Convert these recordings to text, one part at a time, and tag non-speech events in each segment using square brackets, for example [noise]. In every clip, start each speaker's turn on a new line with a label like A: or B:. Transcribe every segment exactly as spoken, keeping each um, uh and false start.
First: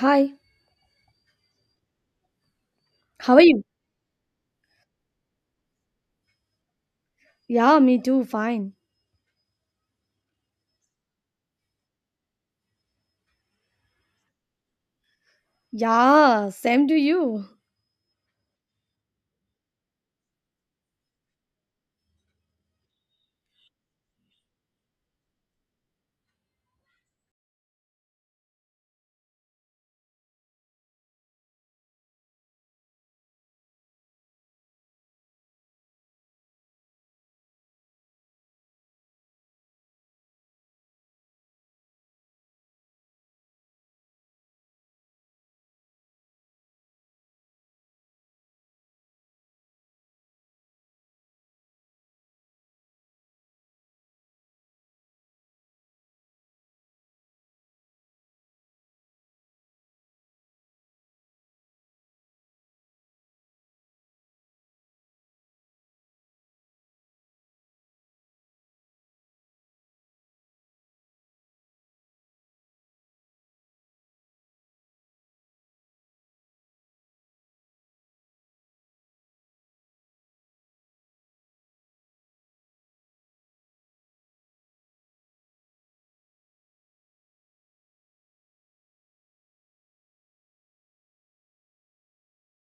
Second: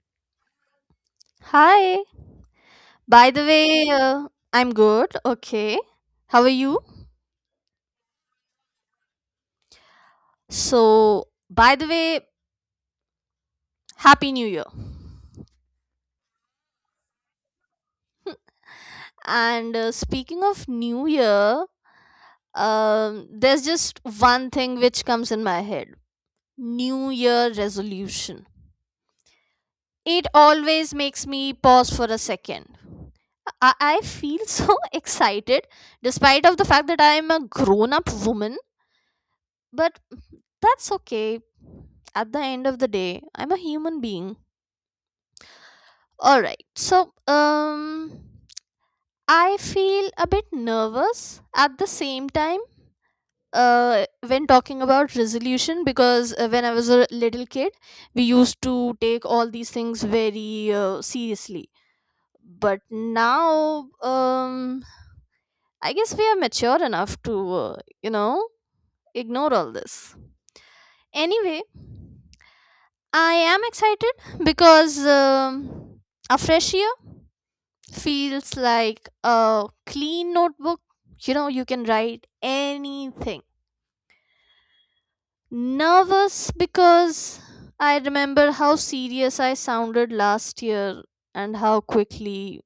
A: Hi,
B: Hi. By
A: how are
B: the
A: you?
B: way, uh, I'm good. Okay. How are you?
A: Yeah, me too, fine.
B: So, by the way, Happy New Year.
A: Yeah, same to you.
B: And uh, speaking of New Year, um, there's just one thing which comes in my head. New Year resolution. It always makes me pause for a second. I, I feel [laughs] so excited despite of the fact that I am a grown up woman. But that's okay. At the end of the day, I'm a human being. Alright, so, um, I feel a bit nervous at the same time uh, when talking about resolution, because uh, when I was a little kid, we used to take all these things very uh, seriously. But now, um, I guess we are mature enough to, uh, you know, ignore all this. Anyway, I am excited because um, a fresh year feels like a clean notebook. You know, you can write anything. Nervous because I remember how serious I sounded last year and how quickly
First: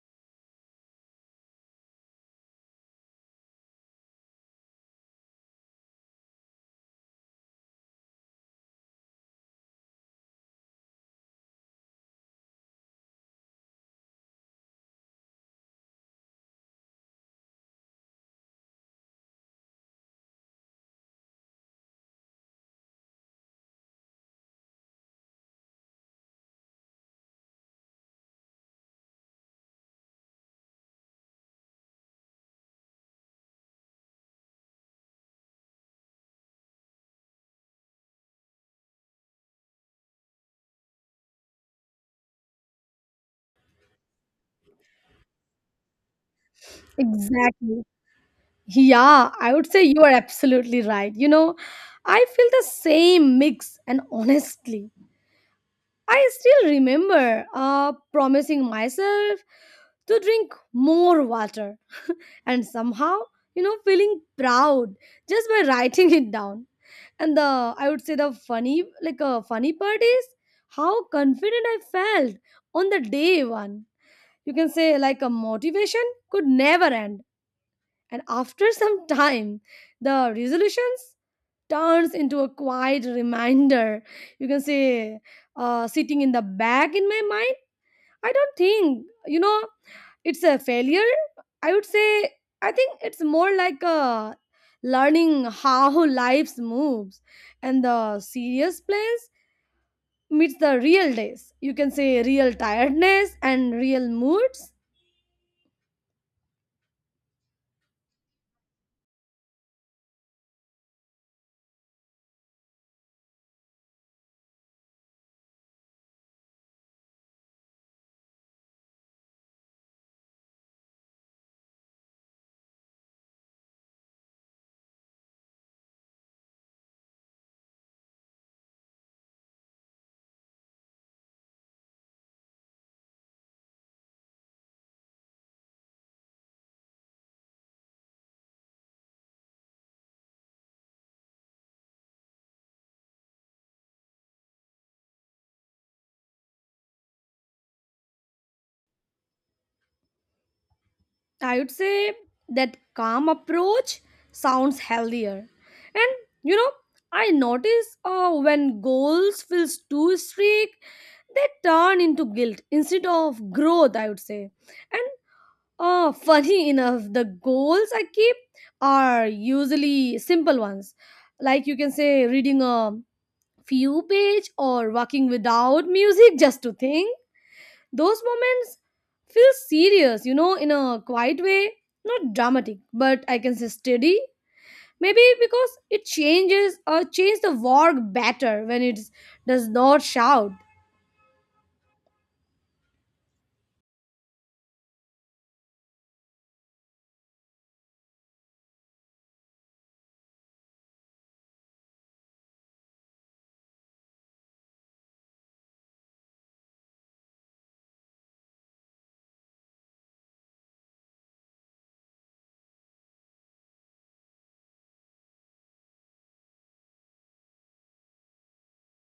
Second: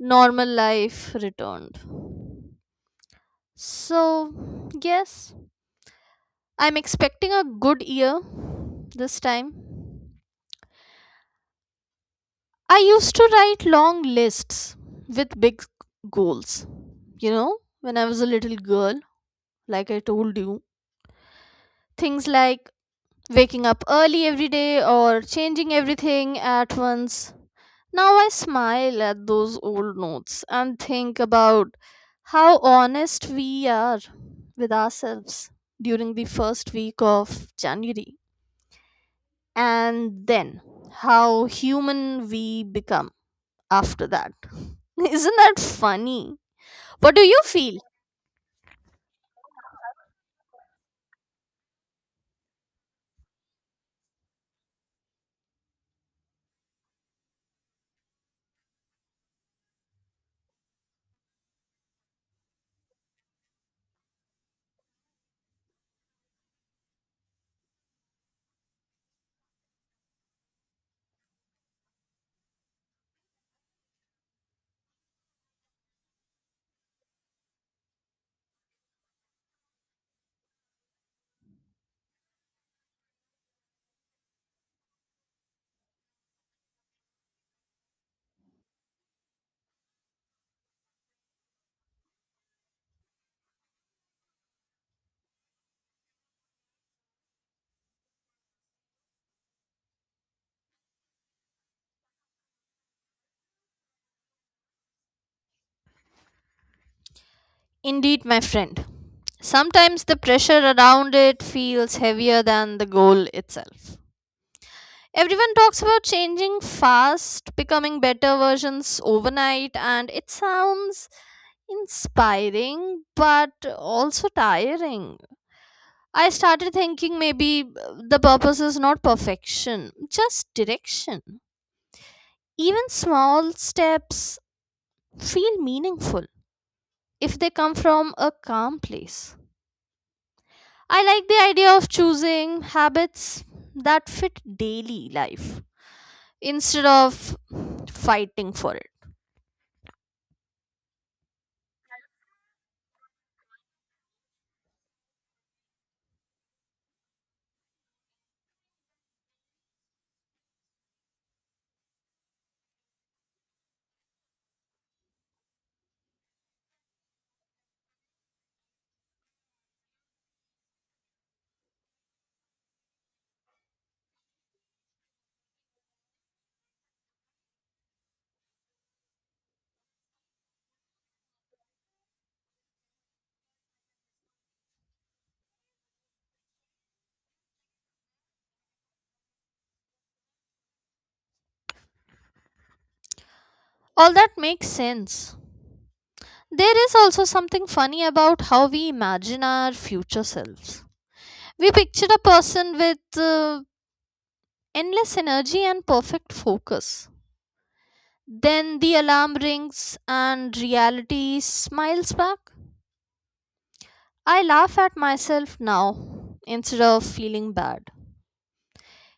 B: normal life returned. So, yes, I'm expecting a good year this time. I used to write long lists with big goals you know, when I was a little girl, like I told you. Things like waking up early every day or changing everything at once. Now I smile at those old notes and think about how honest we are with ourselves during the first week of January, and then how human we become after that. [laughs] Isn't that funny? What do you feel?
A: Exactly. Yeah, I would say you are absolutely right. You know, I feel the same mix, and honestly, I still remember uh, promising myself to drink more water and somehow, you know, feeling proud just by writing [laughs] it down. And the, I would say the funny, like a funny part is how confident I felt on the day one, you can say, like a motivation could never end, and after [laughs] some time the resolutions turns into a quiet reminder, you can say, uh, sitting in the back in my mind. I don't think, you know, it's a failure. I would say, I think it's more like a learning how [laughs] life moves, and the serious plans meets the real days, you can say real tiredness and real moods.
B: Indeed, my friend. Sometimes the pressure around it feels heavier than the goal itself. Everyone talks about changing fast, becoming better versions overnight, and it sounds inspiring but also tiring. I started thinking, maybe uh, the purpose is not perfection, just direction. Even small steps feel meaningful if they come from a calm place. I like the idea of choosing habits that fit daily life instead of fighting for it.
A: I would say that calm approach sounds healthier. And you know, I notice uh, when goals feels too strict, they turn into guilt instead of growth. I would say, and uh, [laughs] funny enough, the goals I keep are usually simple ones, like you can say reading a few page or working without music [laughs] just to think. Those moments feel serious, you know, in a quiet way, not dramatic, but I can say steady. Maybe because it changes or change the work better when it does not shout.
B: All that makes sense. There is also something funny about how we imagine our future selves. We picture a person with uh, endless energy and perfect focus. Then the alarm rings and reality smiles back. I laugh at myself now instead of feeling bad.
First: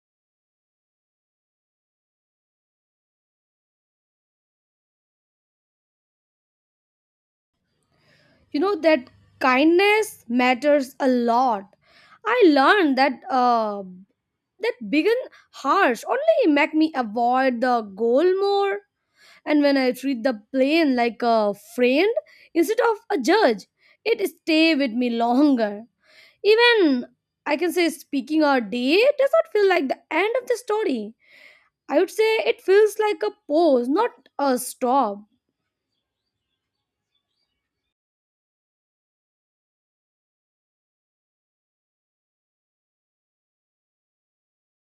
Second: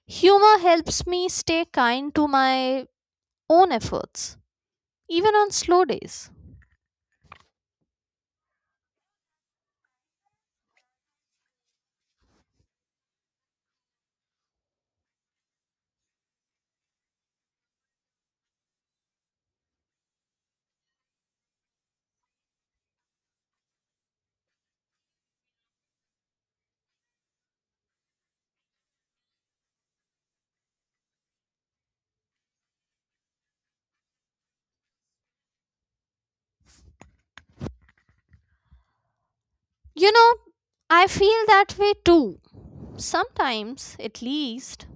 B: Humor helps me stay kind to my own efforts, even on slow days.
A: You know that kindness matters a lot. I learned that uh, that begin harsh only make me avoid the goal more. And when I treat the plane like a friend instead of a judge, it stay with me longer. Even I can say speaking our day does not feel like the end of the story. I would say it feels like a pause, not a stop.
B: You know, I feel that way too. Sometimes, at least.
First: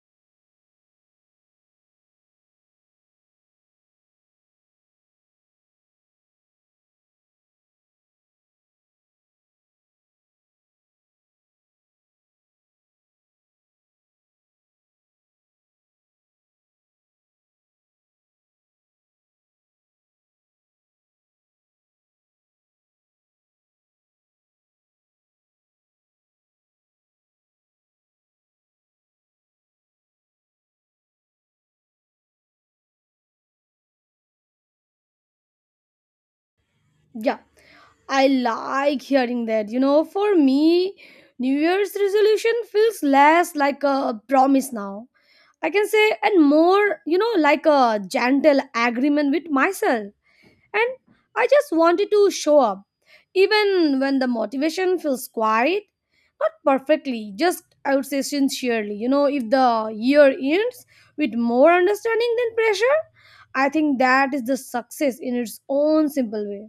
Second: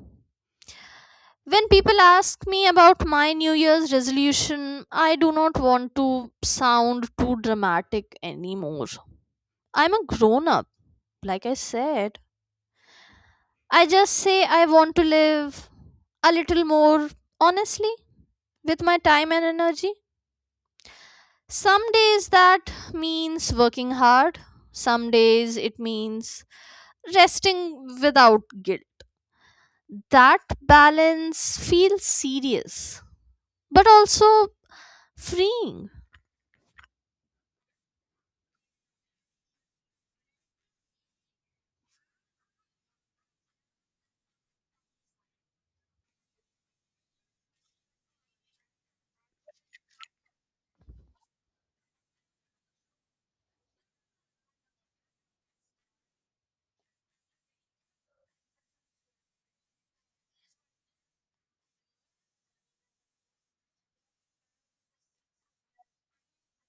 B: When people ask me about my New Year's resolution, I do not want to sound too dramatic anymore. I'm a grown up, like I said. I just say I want to live a little more honestly with my time and energy. Some days that means working hard, some days it means resting without guilt. That balance feels serious, but also freeing.
A: Yeah, I like hearing that. You know, for me, New Year's resolution feels less like a promise now. I can say, and more, you know, like a gentle agreement with myself. And I just wanted to show up, even when the motivation feels quiet. Not perfectly, just I would say sincerely. You know, if the year ends with more understanding than pressure, I think that is the success in its own simple way.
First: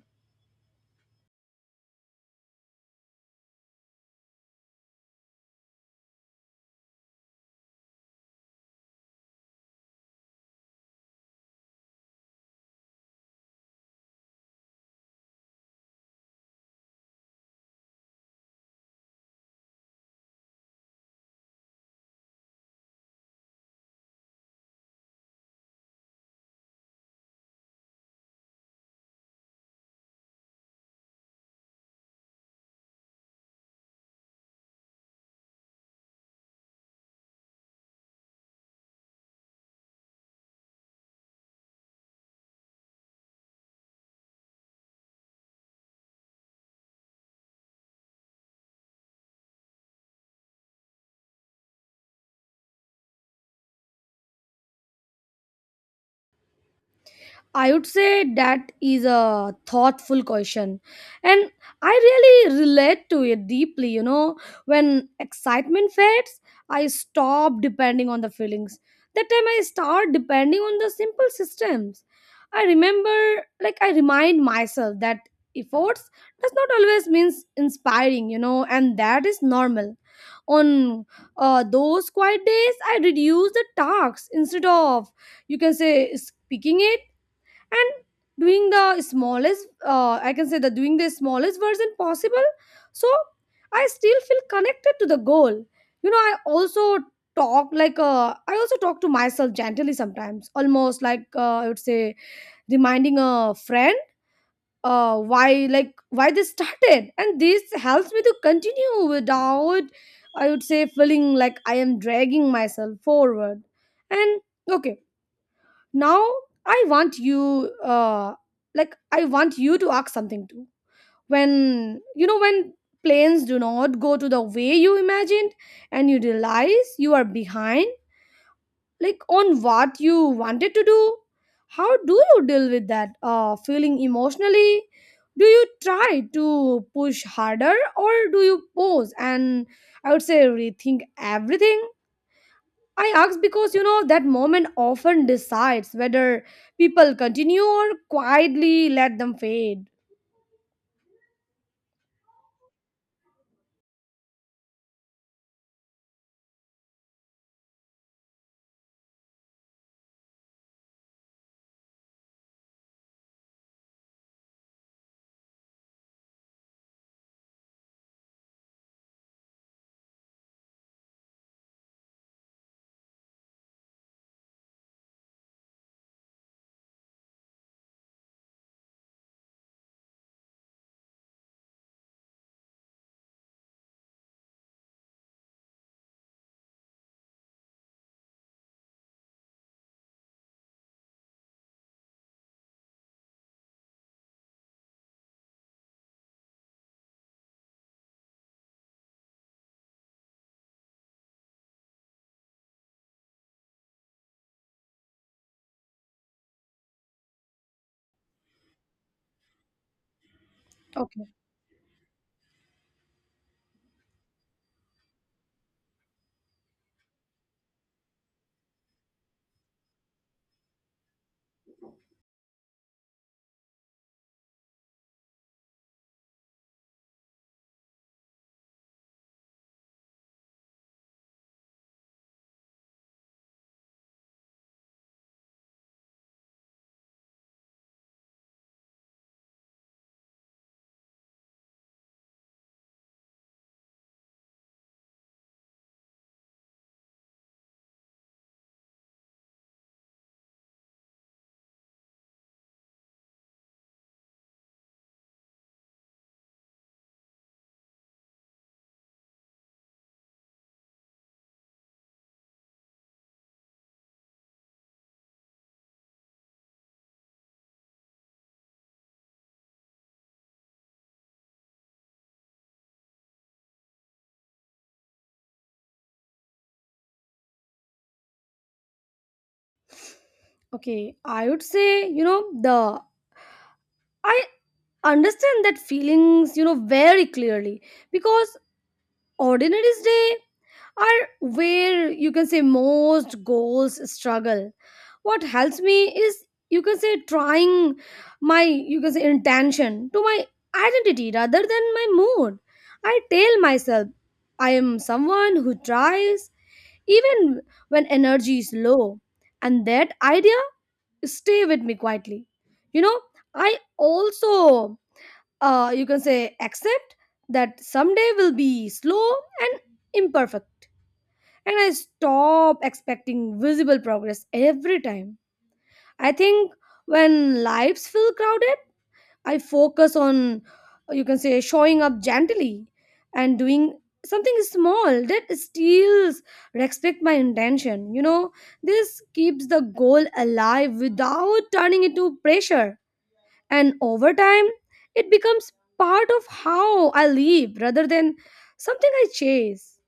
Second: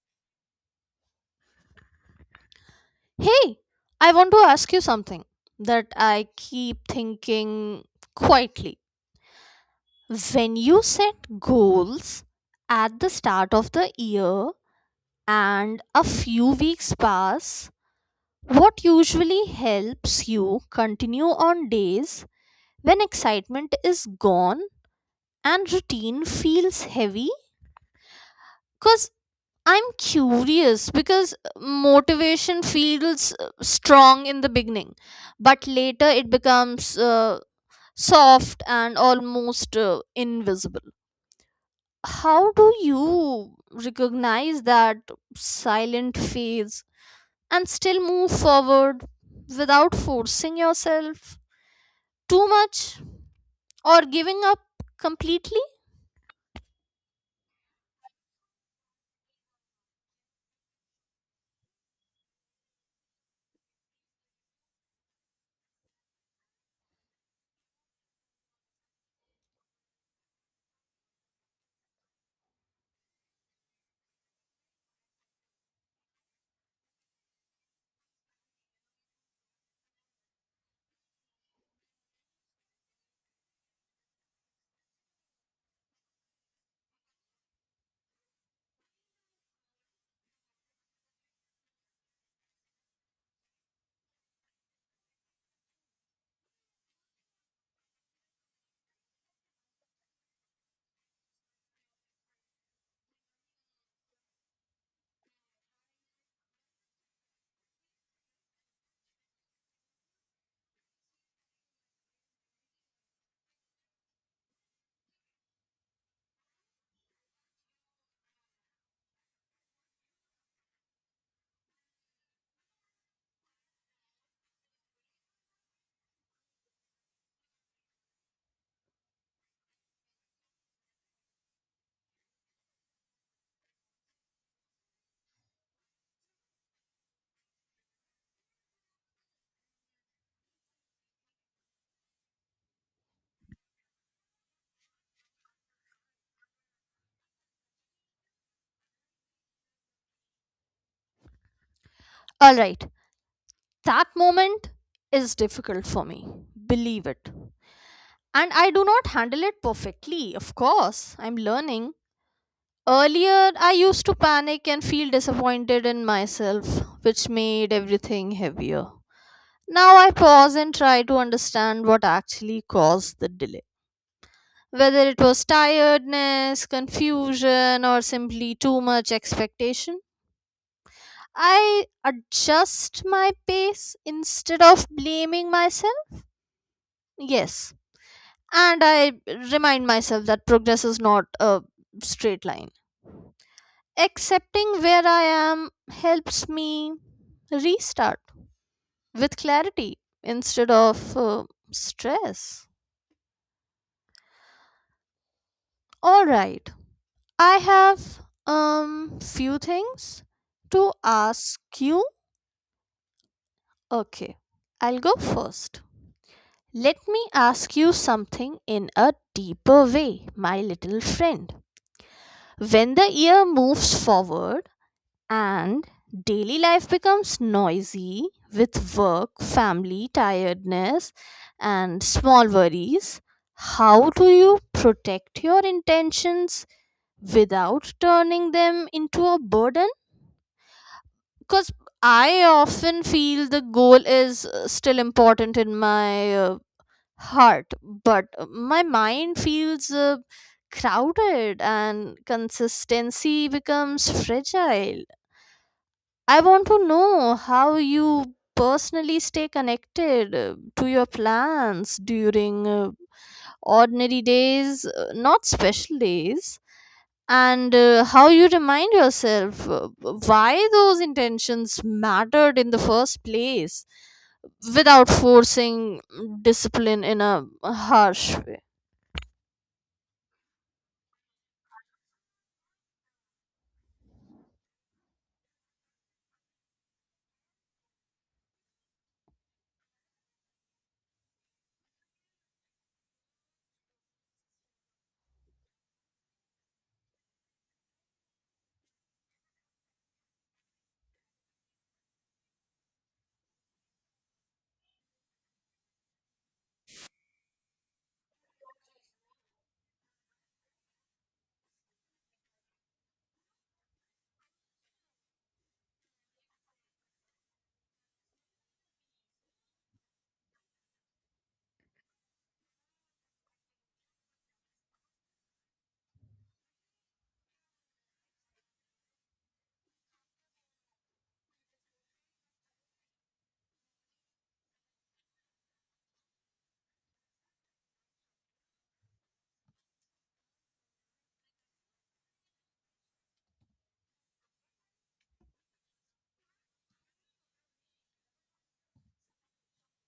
B: Hey, I want to ask you something that I keep thinking quietly. When you set goals at the start of the year and a few weeks pass, what usually helps you continue on days when excitement is gone and routine feels heavy? Because I'm curious, because motivation feels uh, strong in the beginning, but later it becomes uh, soft and almost uh, invisible. How do you recognize that silent phase and still move forward without forcing yourself too much or giving up completely?
A: I would say that is a thoughtful question. And I really relate to it deeply. You know, when excitement fades, I stop depending on the feelings. That time I start depending on the simple systems. I remember, like, I remind myself that efforts does not always means inspiring, you know, and that is normal. On uh, those quiet days, I reduce the tasks instead of, you can say, speaking it, and doing the smallest uh, I can say the doing the smallest version possible, so I still feel connected to the goal. You know, I also talk like uh, I also talk to myself gently sometimes, almost like uh, I would say reminding a friend uh, why, like why they started, and this helps me to continue without, I would say, feeling like I am dragging myself forward. And okay, now I want you uh like I want you to ask something too. When you know, when planes do not go to the way you imagined, and you realize you are behind, like on what you wanted to do, how do you deal with that uh feeling emotionally? Do you try to push harder, or do you pause and, I would say, rethink everything? I ask because you know that moment often decides whether people continue or quietly let them fade.
B: All right. That moment is difficult for me, believe it. And I do not handle it perfectly, of course. I'm learning. Earlier, I used to panic and feel disappointed in myself, which made everything heavier. Now I pause and try to understand what actually caused the delay. Whether it was tiredness, confusion, or simply too much expectation, I adjust my pace instead of blaming myself. Yes, and I remind myself that progress is not a straight line. Accepting where I am helps me restart with clarity instead of uh, stress. All right, I have um few things to
A: Okay,
B: ask you. Okay, I'll go first. Let me ask you something in a deeper way, my little friend. When the year moves forward, And daily life becomes noisy with work, family, tiredness, and small worries, how do you protect your intentions without turning them into a burden? Because I often feel the goal is uh, still important in my uh, heart, but uh, my mind feels uh, crowded and consistency becomes fragile. I want to know how you personally stay connected uh, to your plans during uh, ordinary days, uh, not special days, and uh, how you remind yourself uh, why those intentions mattered in the first place, without forcing discipline in a harsh way.
A: okay. I would say, you know, the I understand that feelings, you know, very clearly, because ordinary day are where you can say most goals struggle. What helps me is, you can say, trying my, you can say, intention to my identity rather than my mood. I tell myself I am someone who tries, even when energy is low, and that idea stay with me quietly. You know, I also uh, you can say accept that someday will be slow and imperfect, and I stop expecting visible progress every time. I think when lives feel crowded, I focus on uh, you can say showing up gently and doing something small that still respect my intention. You know, this keeps the goal alive without turning into pressure, and over time it becomes part of how I live rather than something I chase.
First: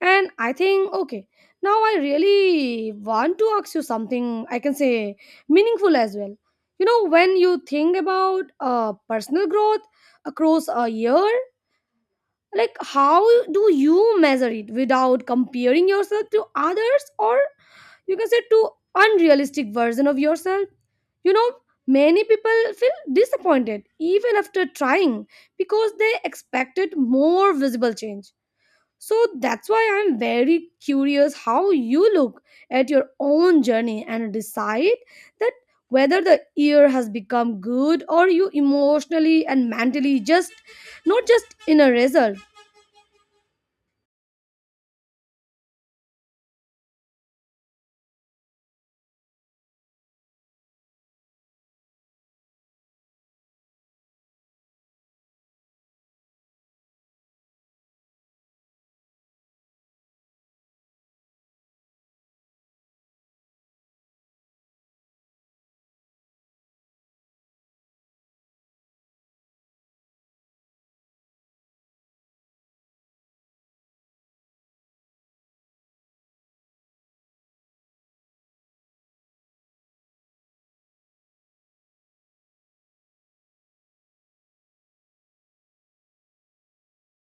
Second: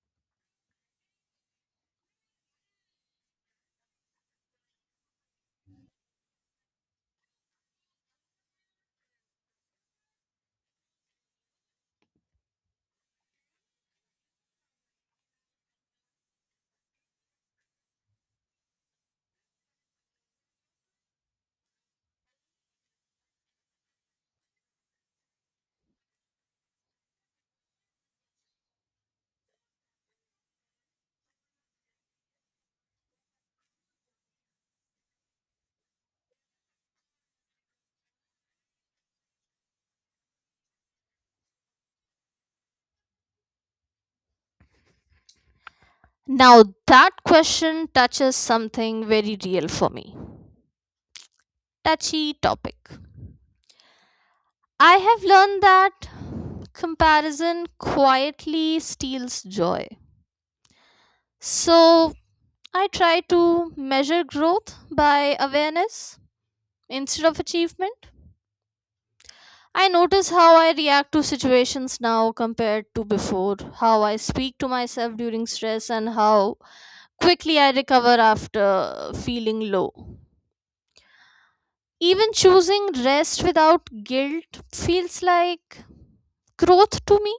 A: And I think, okay, now I really want to ask you something, I can say, meaningful as well. You know, when you think about uh, personal growth across a year, like how do you measure it without comparing yourself to others, or you can say too unrealistic version of yourself? You know, many people feel disappointed even after trying because they expected more visible change. So that's why I'm very curious how you look at your own journey and decide that whether the year has become good or you emotionally and mentally, just not just in a result.
B: Now, that question touches something very real for me. Touchy topic. I have learned that comparison quietly steals joy. So I try to measure growth by awareness instead of achievement. I notice how I react to situations now compared to before, how I speak to myself during stress, and how quickly I recover after feeling low. Even choosing rest without guilt feels like growth to me.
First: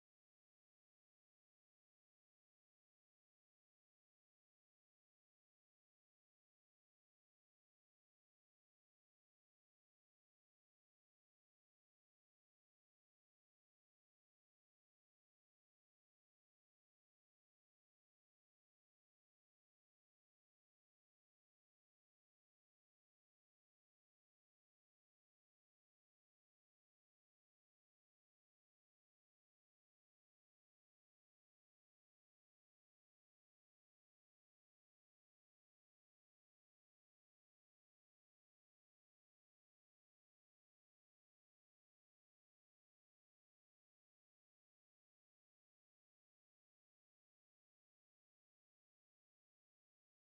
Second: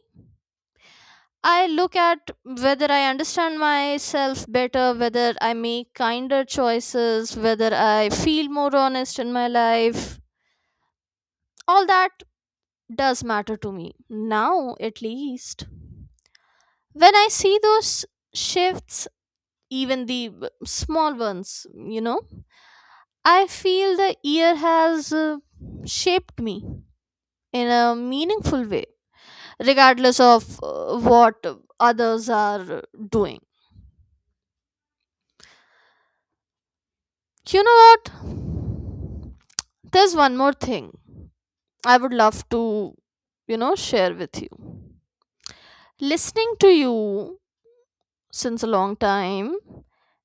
B: I look at whether I understand myself better, whether I make kinder choices, whether I feel more honest in my life. All that does matter to me, now at least. When I see those shifts, even the b- small ones, you know, I feel the year has uh, shaped me in a meaningful way, regardless of uh, what others are doing. You know what? There's one more thing I would love to, you know, share with you. Listening to you since a long time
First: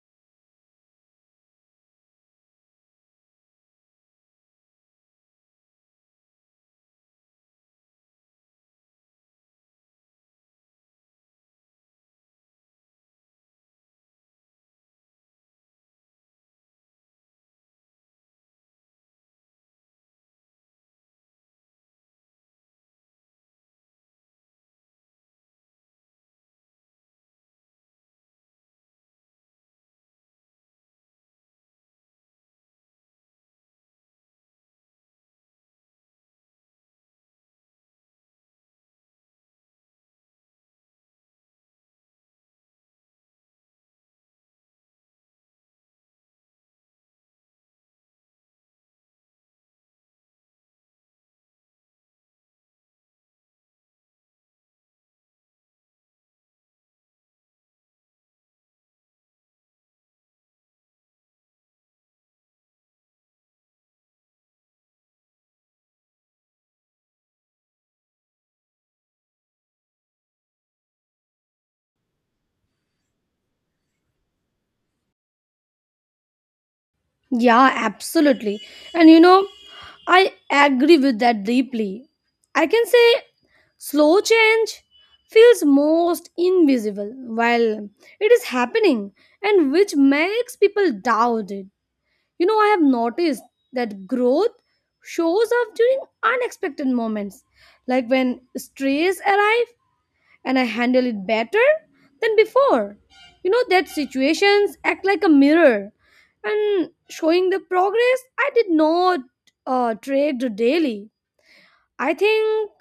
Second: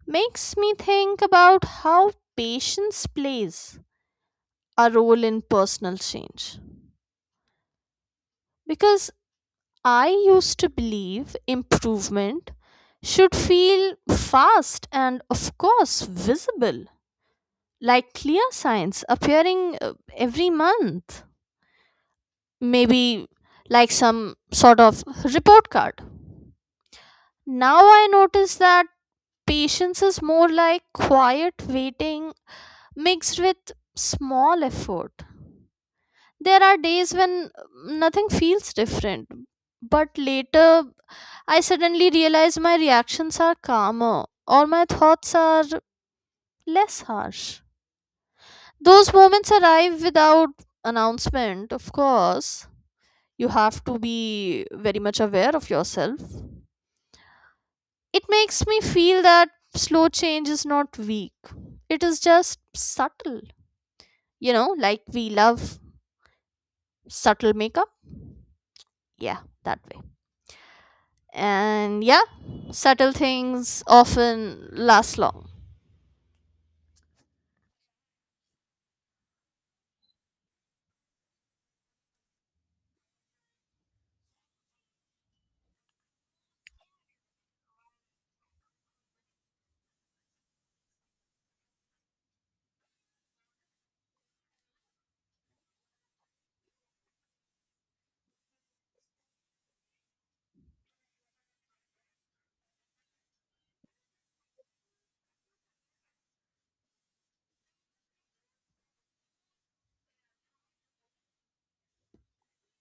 B: makes me think about how patience plays a role in personal change. Because I used to believe improvement should feel fast and, of course, visible, like clear signs appearing uh, every month. maybe like some sort of report card. Now I notice that patience is more like quiet waiting mixed with small effort. There are days when nothing feels different, but later I suddenly realize my reactions are calmer or my thoughts are less harsh. Those moments arrive without announcement, of course. You have to be very much aware of yourself. It makes me feel that slow change is not weak, it is just subtle. You know, like we love subtle makeup. Yeah, that way. And yeah, subtle things often last long.
A: Yeah, absolutely. And you know, I agree with that deeply. I can say slow change feels most invisible while it is happening, and which makes people doubt it. You know, I have noticed that growth shows up during unexpected moments, like when stress arrives and I handle it better than before. You know that situations act like a mirror and showing the progress I did not uh, trade daily. I think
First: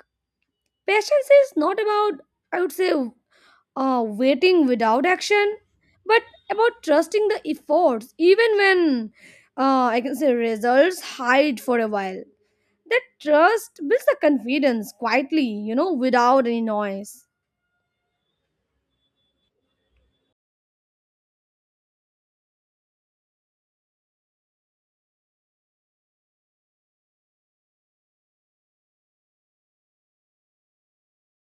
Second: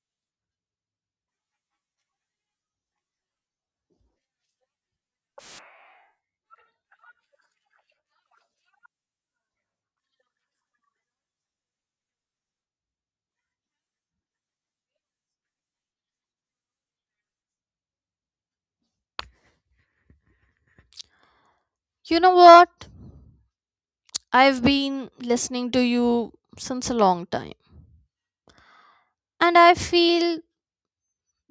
A: patience is not about, I would say, uh, waiting without action, but about trusting the efforts, even when uh, I can say results hide for a while. That trust builds the confidence quietly, you know, without any noise.
B: You know what? I've been listening to you since a long time, and I feel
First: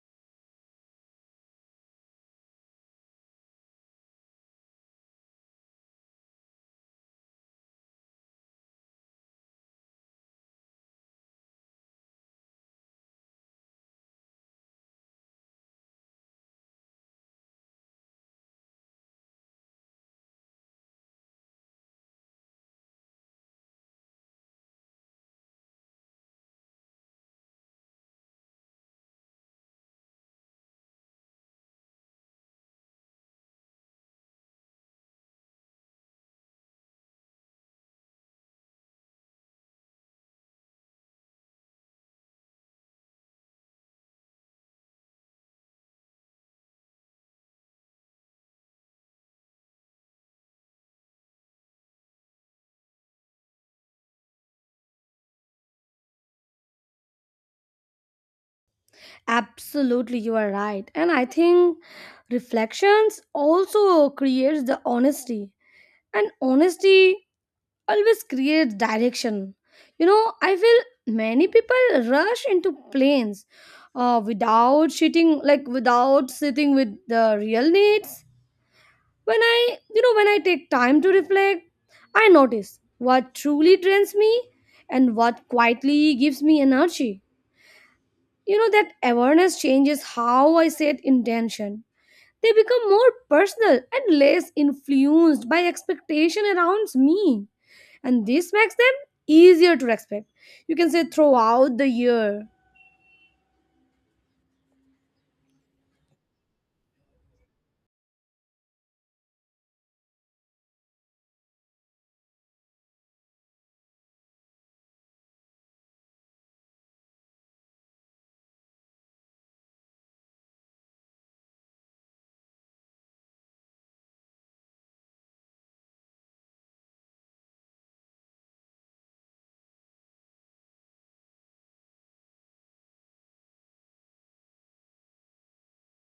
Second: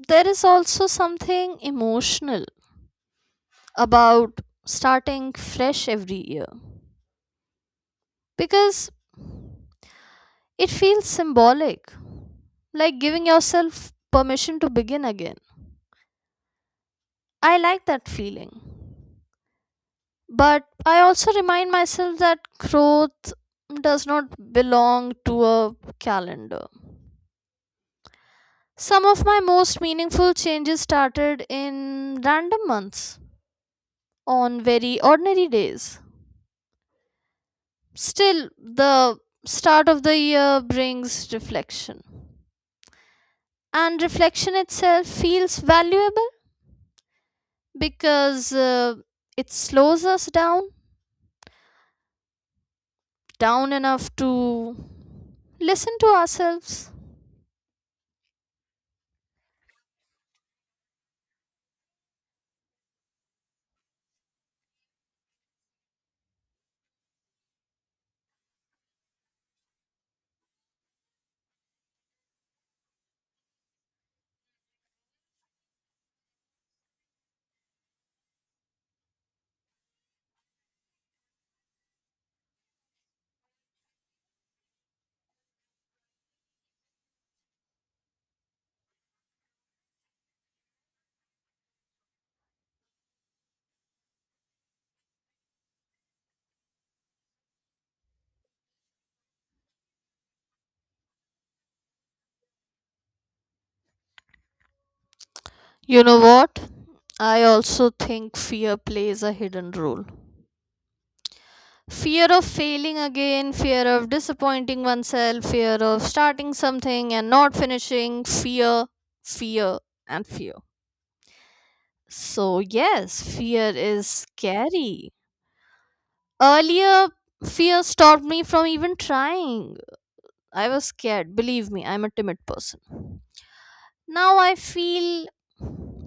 B: there is also something emotional about starting fresh every year, because It feels symbolic, like giving yourself permission to begin again. I like that feeling. But I also remind myself that growth does not belong to a calendar. Some of my most meaningful changes started in random months, on very ordinary days. Still, the start of the year brings reflection, and reflection itself feels valuable, because uh, it slows us down down enough to listen to ourselves.
A: Absolutely, you are right. And I think reflections also creates the honesty. And honesty always creates direction. You know, I feel many people rush into planes uh, without sitting, like without sitting with the real needs. When I, you know, when I take time to reflect, I notice what truly drains me and what quietly gives me energy. You know, that awareness changes how I set intention. They become more personal and less influenced by expectation around me. And this makes them easier to respect. You can say throughout the year.
B: You know what? I also think fear plays a hidden role. Fear of failing again, fear of disappointing oneself, fear of starting something and not finishing. Fear, fear, and fear. So, yes, fear is scary. Earlier, fear stopped me from even trying. I was scared. Believe me, I'm a timid person. Now I feel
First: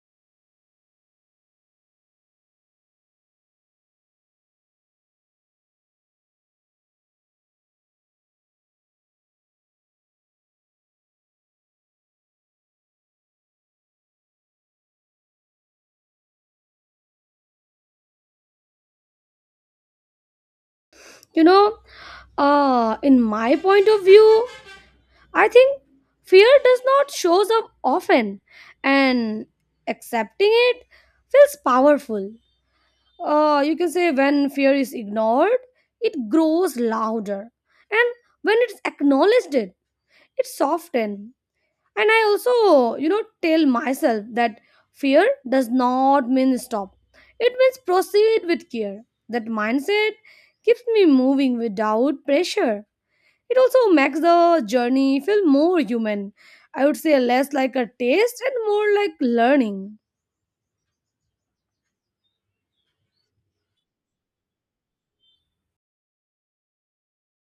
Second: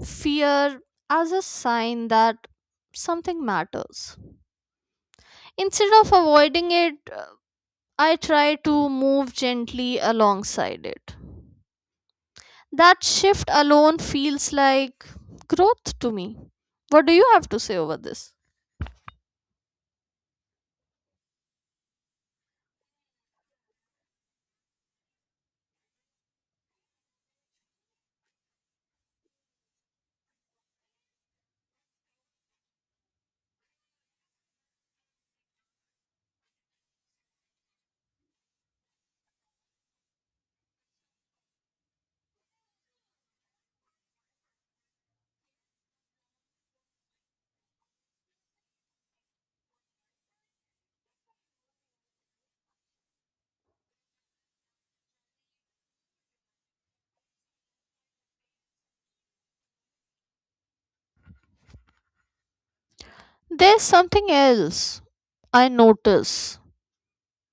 B: fear as a sign that something matters. Instead of avoiding it, uh, I try to move gently alongside it. That shift alone feels like growth to me. What do you have to say over this?
A: You know, uh, in my point of view, I think fear does not shows up often, and accepting it feels powerful. Uh, you can say when fear is ignored, it grows louder, and when it's acknowledged, it it softens. And I also, you know, tell myself that fear does not mean stop, it means proceed with care. That mindset keeps me moving without pressure. It also makes the journey feel more human, I would say, less like a taste and more like learning.
B: There's something else I notice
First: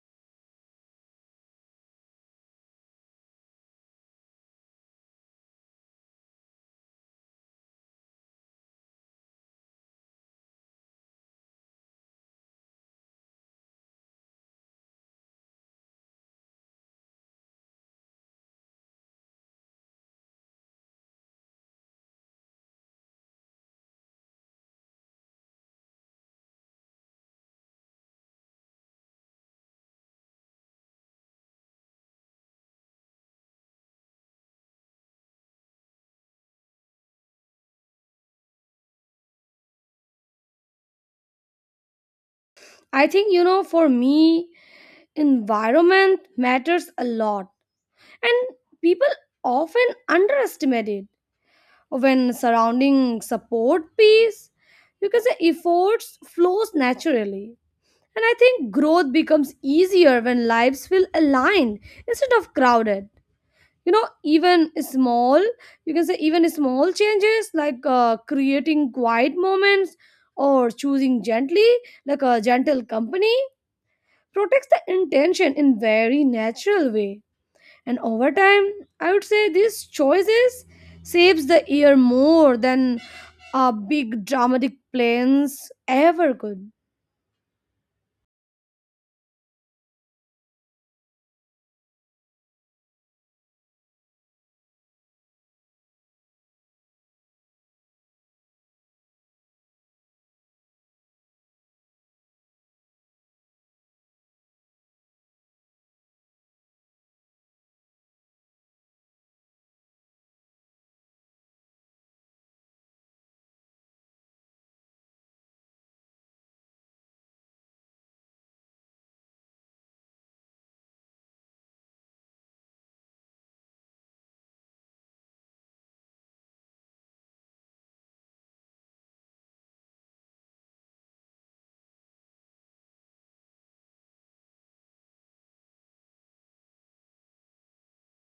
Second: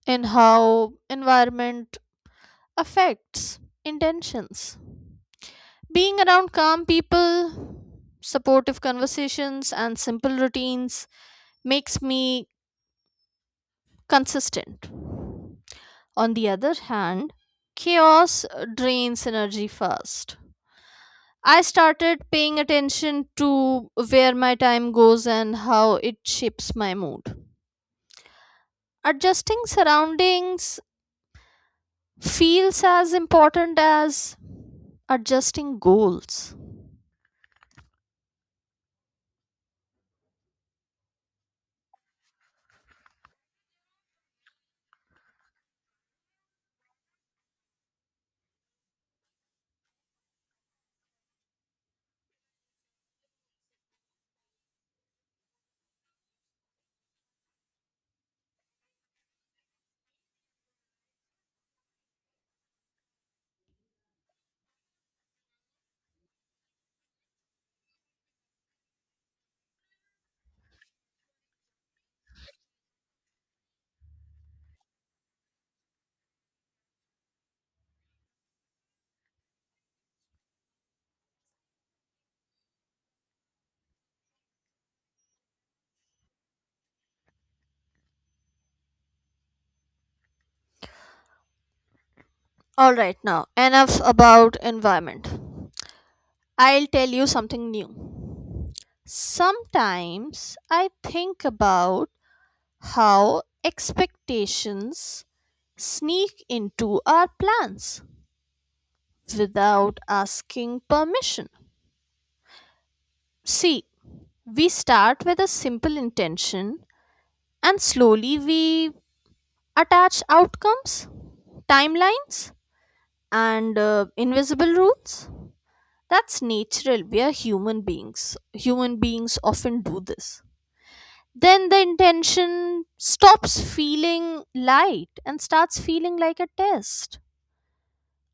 B: in how environment affects intentions. Being around calm people, supportive conversations, and simple routines makes me consistent. On the other hand, chaos drains energy fast. I started paying attention to where my time goes and how it shapes my mood. Adjusting surroundings feels as important as adjusting goals.
A: I think, you know, for me, environment matters a lot, and people often underestimate it. When surrounding support peace, you can say efforts flows naturally, and I think growth becomes easier when lives feel aligned instead of crowded. You know, even small, you can say even small changes like uh, creating quiet moments or choosing gently, like a gentle company, protects the intention in very natural way. And over time, I would say these choices saves the year more than a big dramatic plans ever could.
B: All right, now enough about environment. I'll tell you something new. Sometimes I think about how expectations sneak into our plans without asking permission. See, we start with a simple intention and slowly we attach outcomes, timelines, and uh, invisible rules. That's natural. We are human beings. Human beings often do this. then the intention stops feeling light and starts feeling like a test.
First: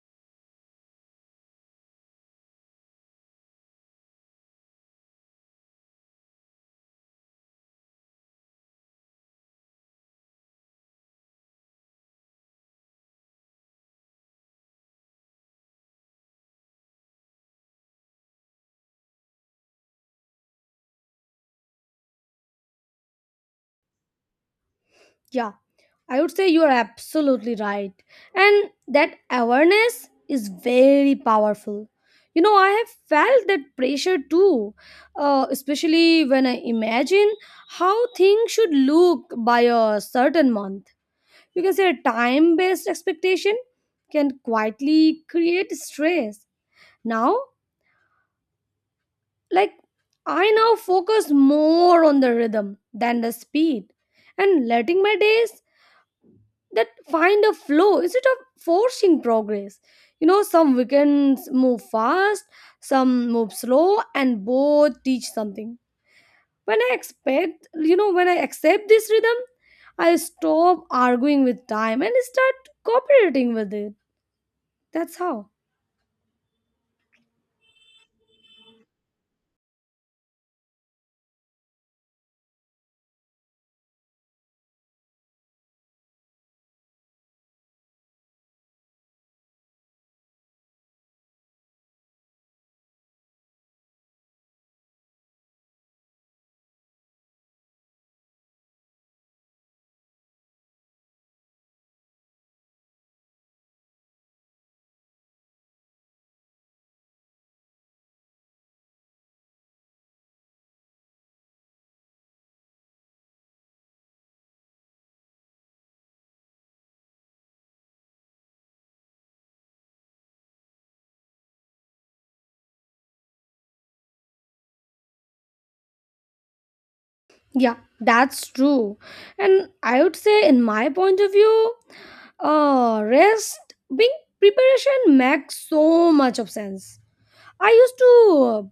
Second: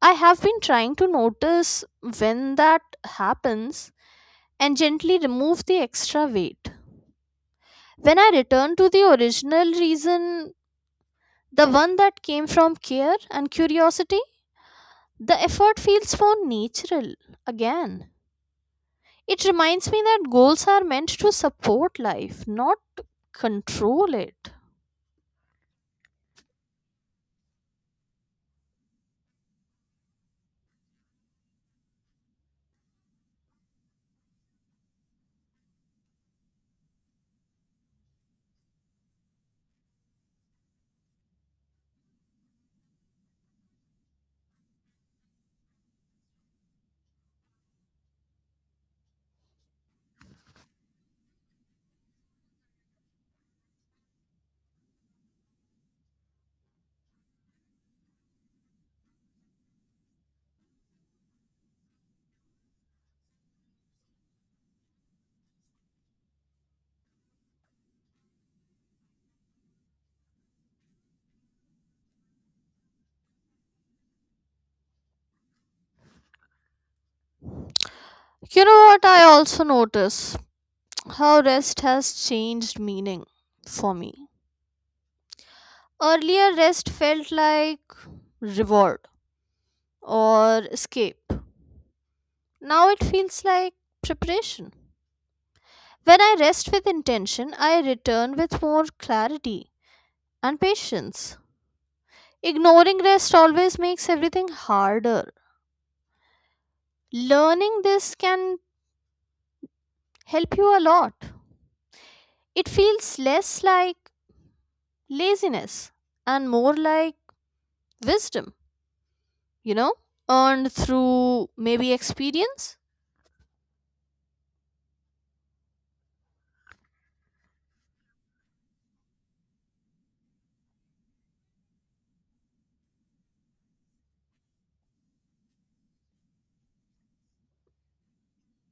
B: I have been trying to notice when that happens and gently remove the extra weight. When I return to the original reason, the one that came from care and curiosity, the effort feels more natural again. It reminds me that goals are meant to support life, not control it.
A: Yeah, I would say you are absolutely right, and that awareness is very powerful. You know, I have felt that pressure too, uh, especially when I imagine how things should look by a certain month. You can say a time based expectation can quietly create stress. Now, like I now focus more on the rhythm than the speed, and letting my days that find a flow instead of forcing progress. You know, some weekends move fast, some move slow, and both teach something. When I expect, you know, when I accept this rhythm, I stop arguing with time and start cooperating with it. That's how.
B: You know what I also notice? how rest has changed meaning for me. Earlier, rest felt like reward or escape. Now it feels like preparation. When I rest with intention, I return with more clarity and patience. Ignoring rest always makes everything harder. Learning this can help you a lot. It feels less like laziness and more like wisdom. you know, earned through maybe experience.
A: Yeah, that's true. And I would say, in my point of view, uh, rest being preparation makes so much of sense. I used to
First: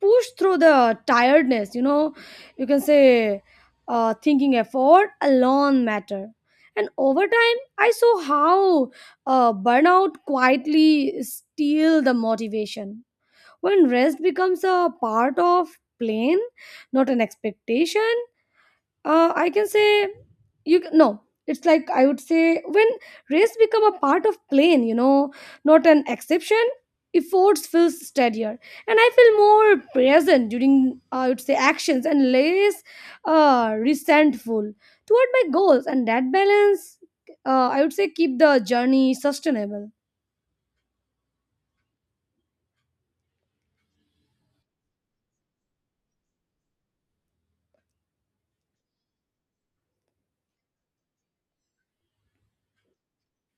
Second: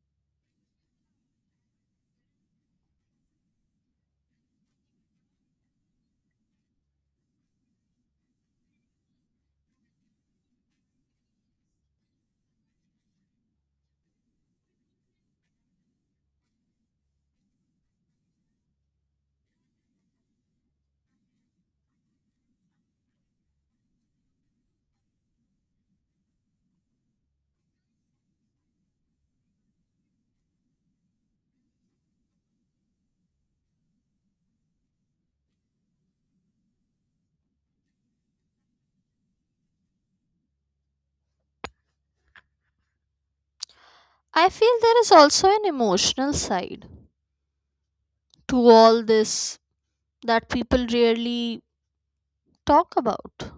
A: push through the tiredness, you know, you can say uh, thinking effort alone matter. And over time, I saw how uh, burnout quietly steal the motivation. When rest becomes a part of plan, not an expectation, uh, I can say you c- no. It's like, I would say, when race become a part of plane, you know, not an exception. Efforts feels steadier, and I feel more present during uh, I would say actions, and less uh, resentful toward my goals. And that balance, uh, I would say, keep the journey sustainable.
B: I feel there is also an emotional side to all this that people rarely talk about.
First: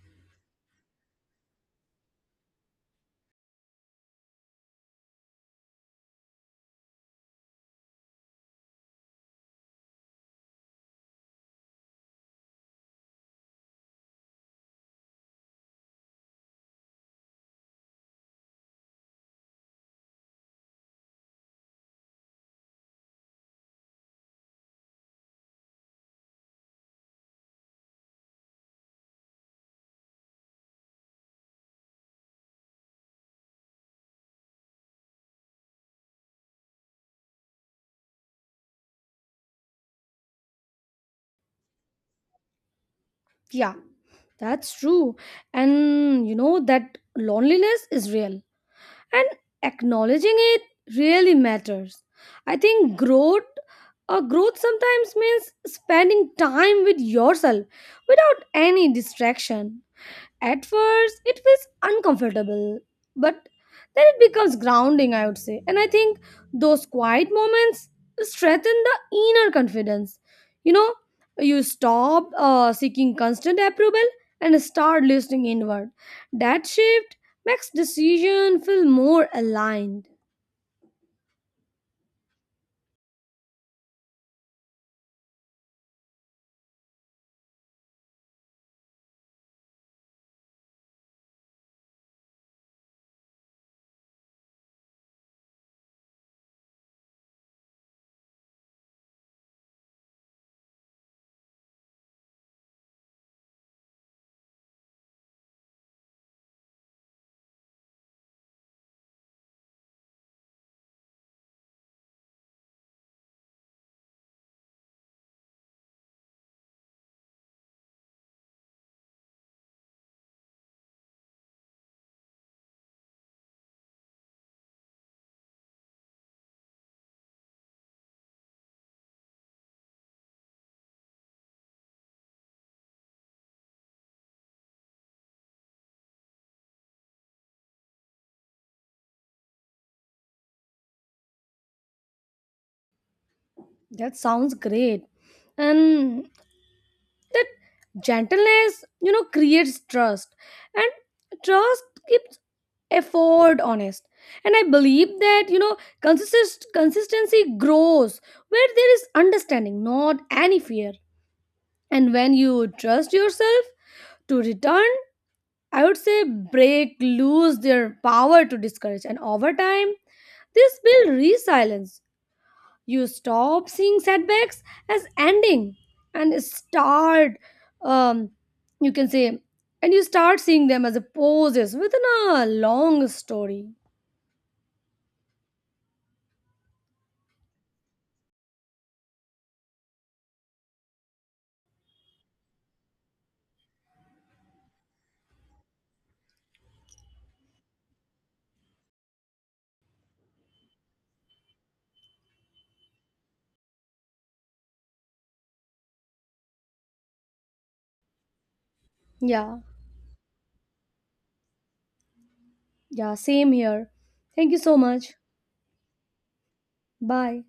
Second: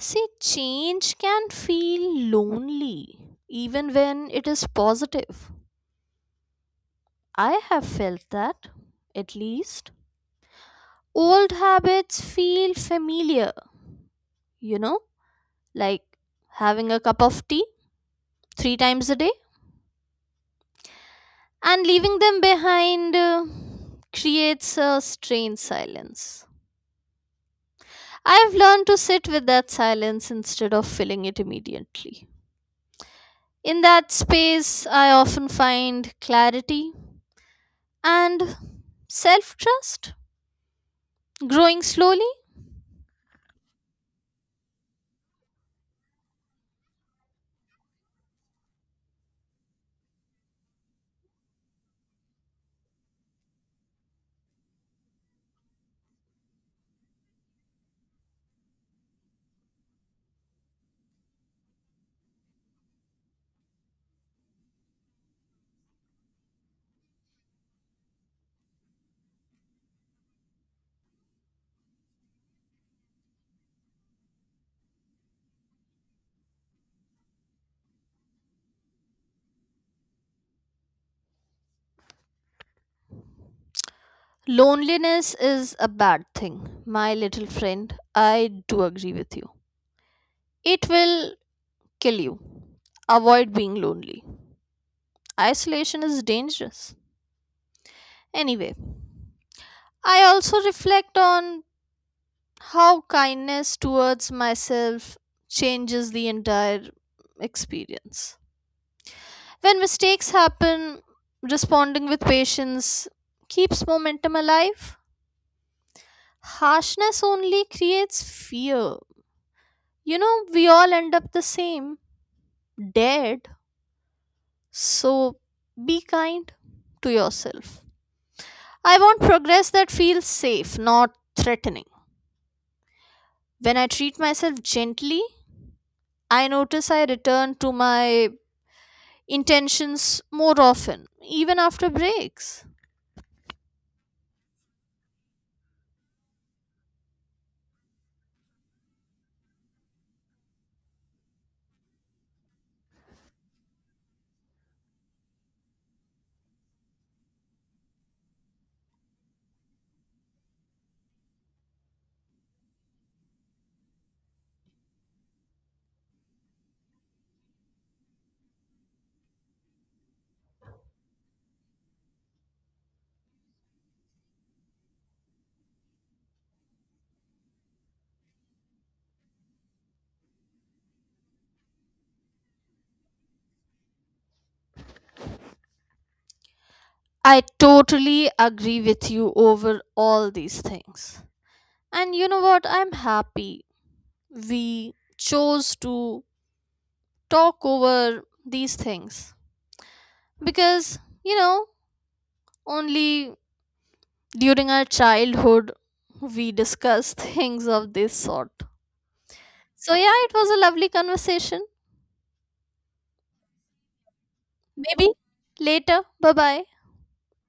B: See, change can feel lonely even when it is positive. I have felt that, at least. Old habits feel familiar, you know, like having a cup of tea three times a day, and leaving them behind uh, creates a strange silence. I've learned to sit with that silence instead of filling it immediately. In that space, I often find clarity and self trust growing slowly.
A: Yeah, that's true. And you know that loneliness is real, and acknowledging it really matters. I think growth uh, growth sometimes means spending time with yourself without any distraction. At first, it feels uncomfortable, but then it becomes grounding, I would say. And I think those quiet moments strengthen the inner confidence. You know, you stop uh, seeking constant approval and start listening inward. That shift makes decision feel more aligned.
B: Loneliness is a bad thing, my little friend. I do agree with you. It will kill you. Avoid being lonely. Isolation is dangerous. Anyway, I also reflect on how kindness towards myself changes the entire experience. When mistakes happen, responding with patience keeps momentum alive. Harshness only creates fear. You know, we all end up the same, dead. So be kind to yourself. I want progress that feels safe, not threatening. When I treat myself gently, I notice I return to my intentions more often, even after breaks.
A: That sounds great. And that gentleness, you know, creates trust, and trust keeps effort honest. And I believe that, you know, consist- consistency grows where there is understanding, not any fear. And when you trust yourself to return, I would say break lose their power to discourage, and over time this will resilience. You stop seeing setbacks as ending and start, um, you can say, and you start seeing them as a poses within a long story.
B: I totally agree with you over all these things. And you know what? I'm happy we chose to talk over these things because, you know, only during our childhood we discuss [laughs] things of this sort.
A: Yeah,
B: So, yeah, it was a lovely conversation.
A: yeah, same here. Thank you so
B: Maybe
A: much.
B: later. Bye bye.
A: Bye.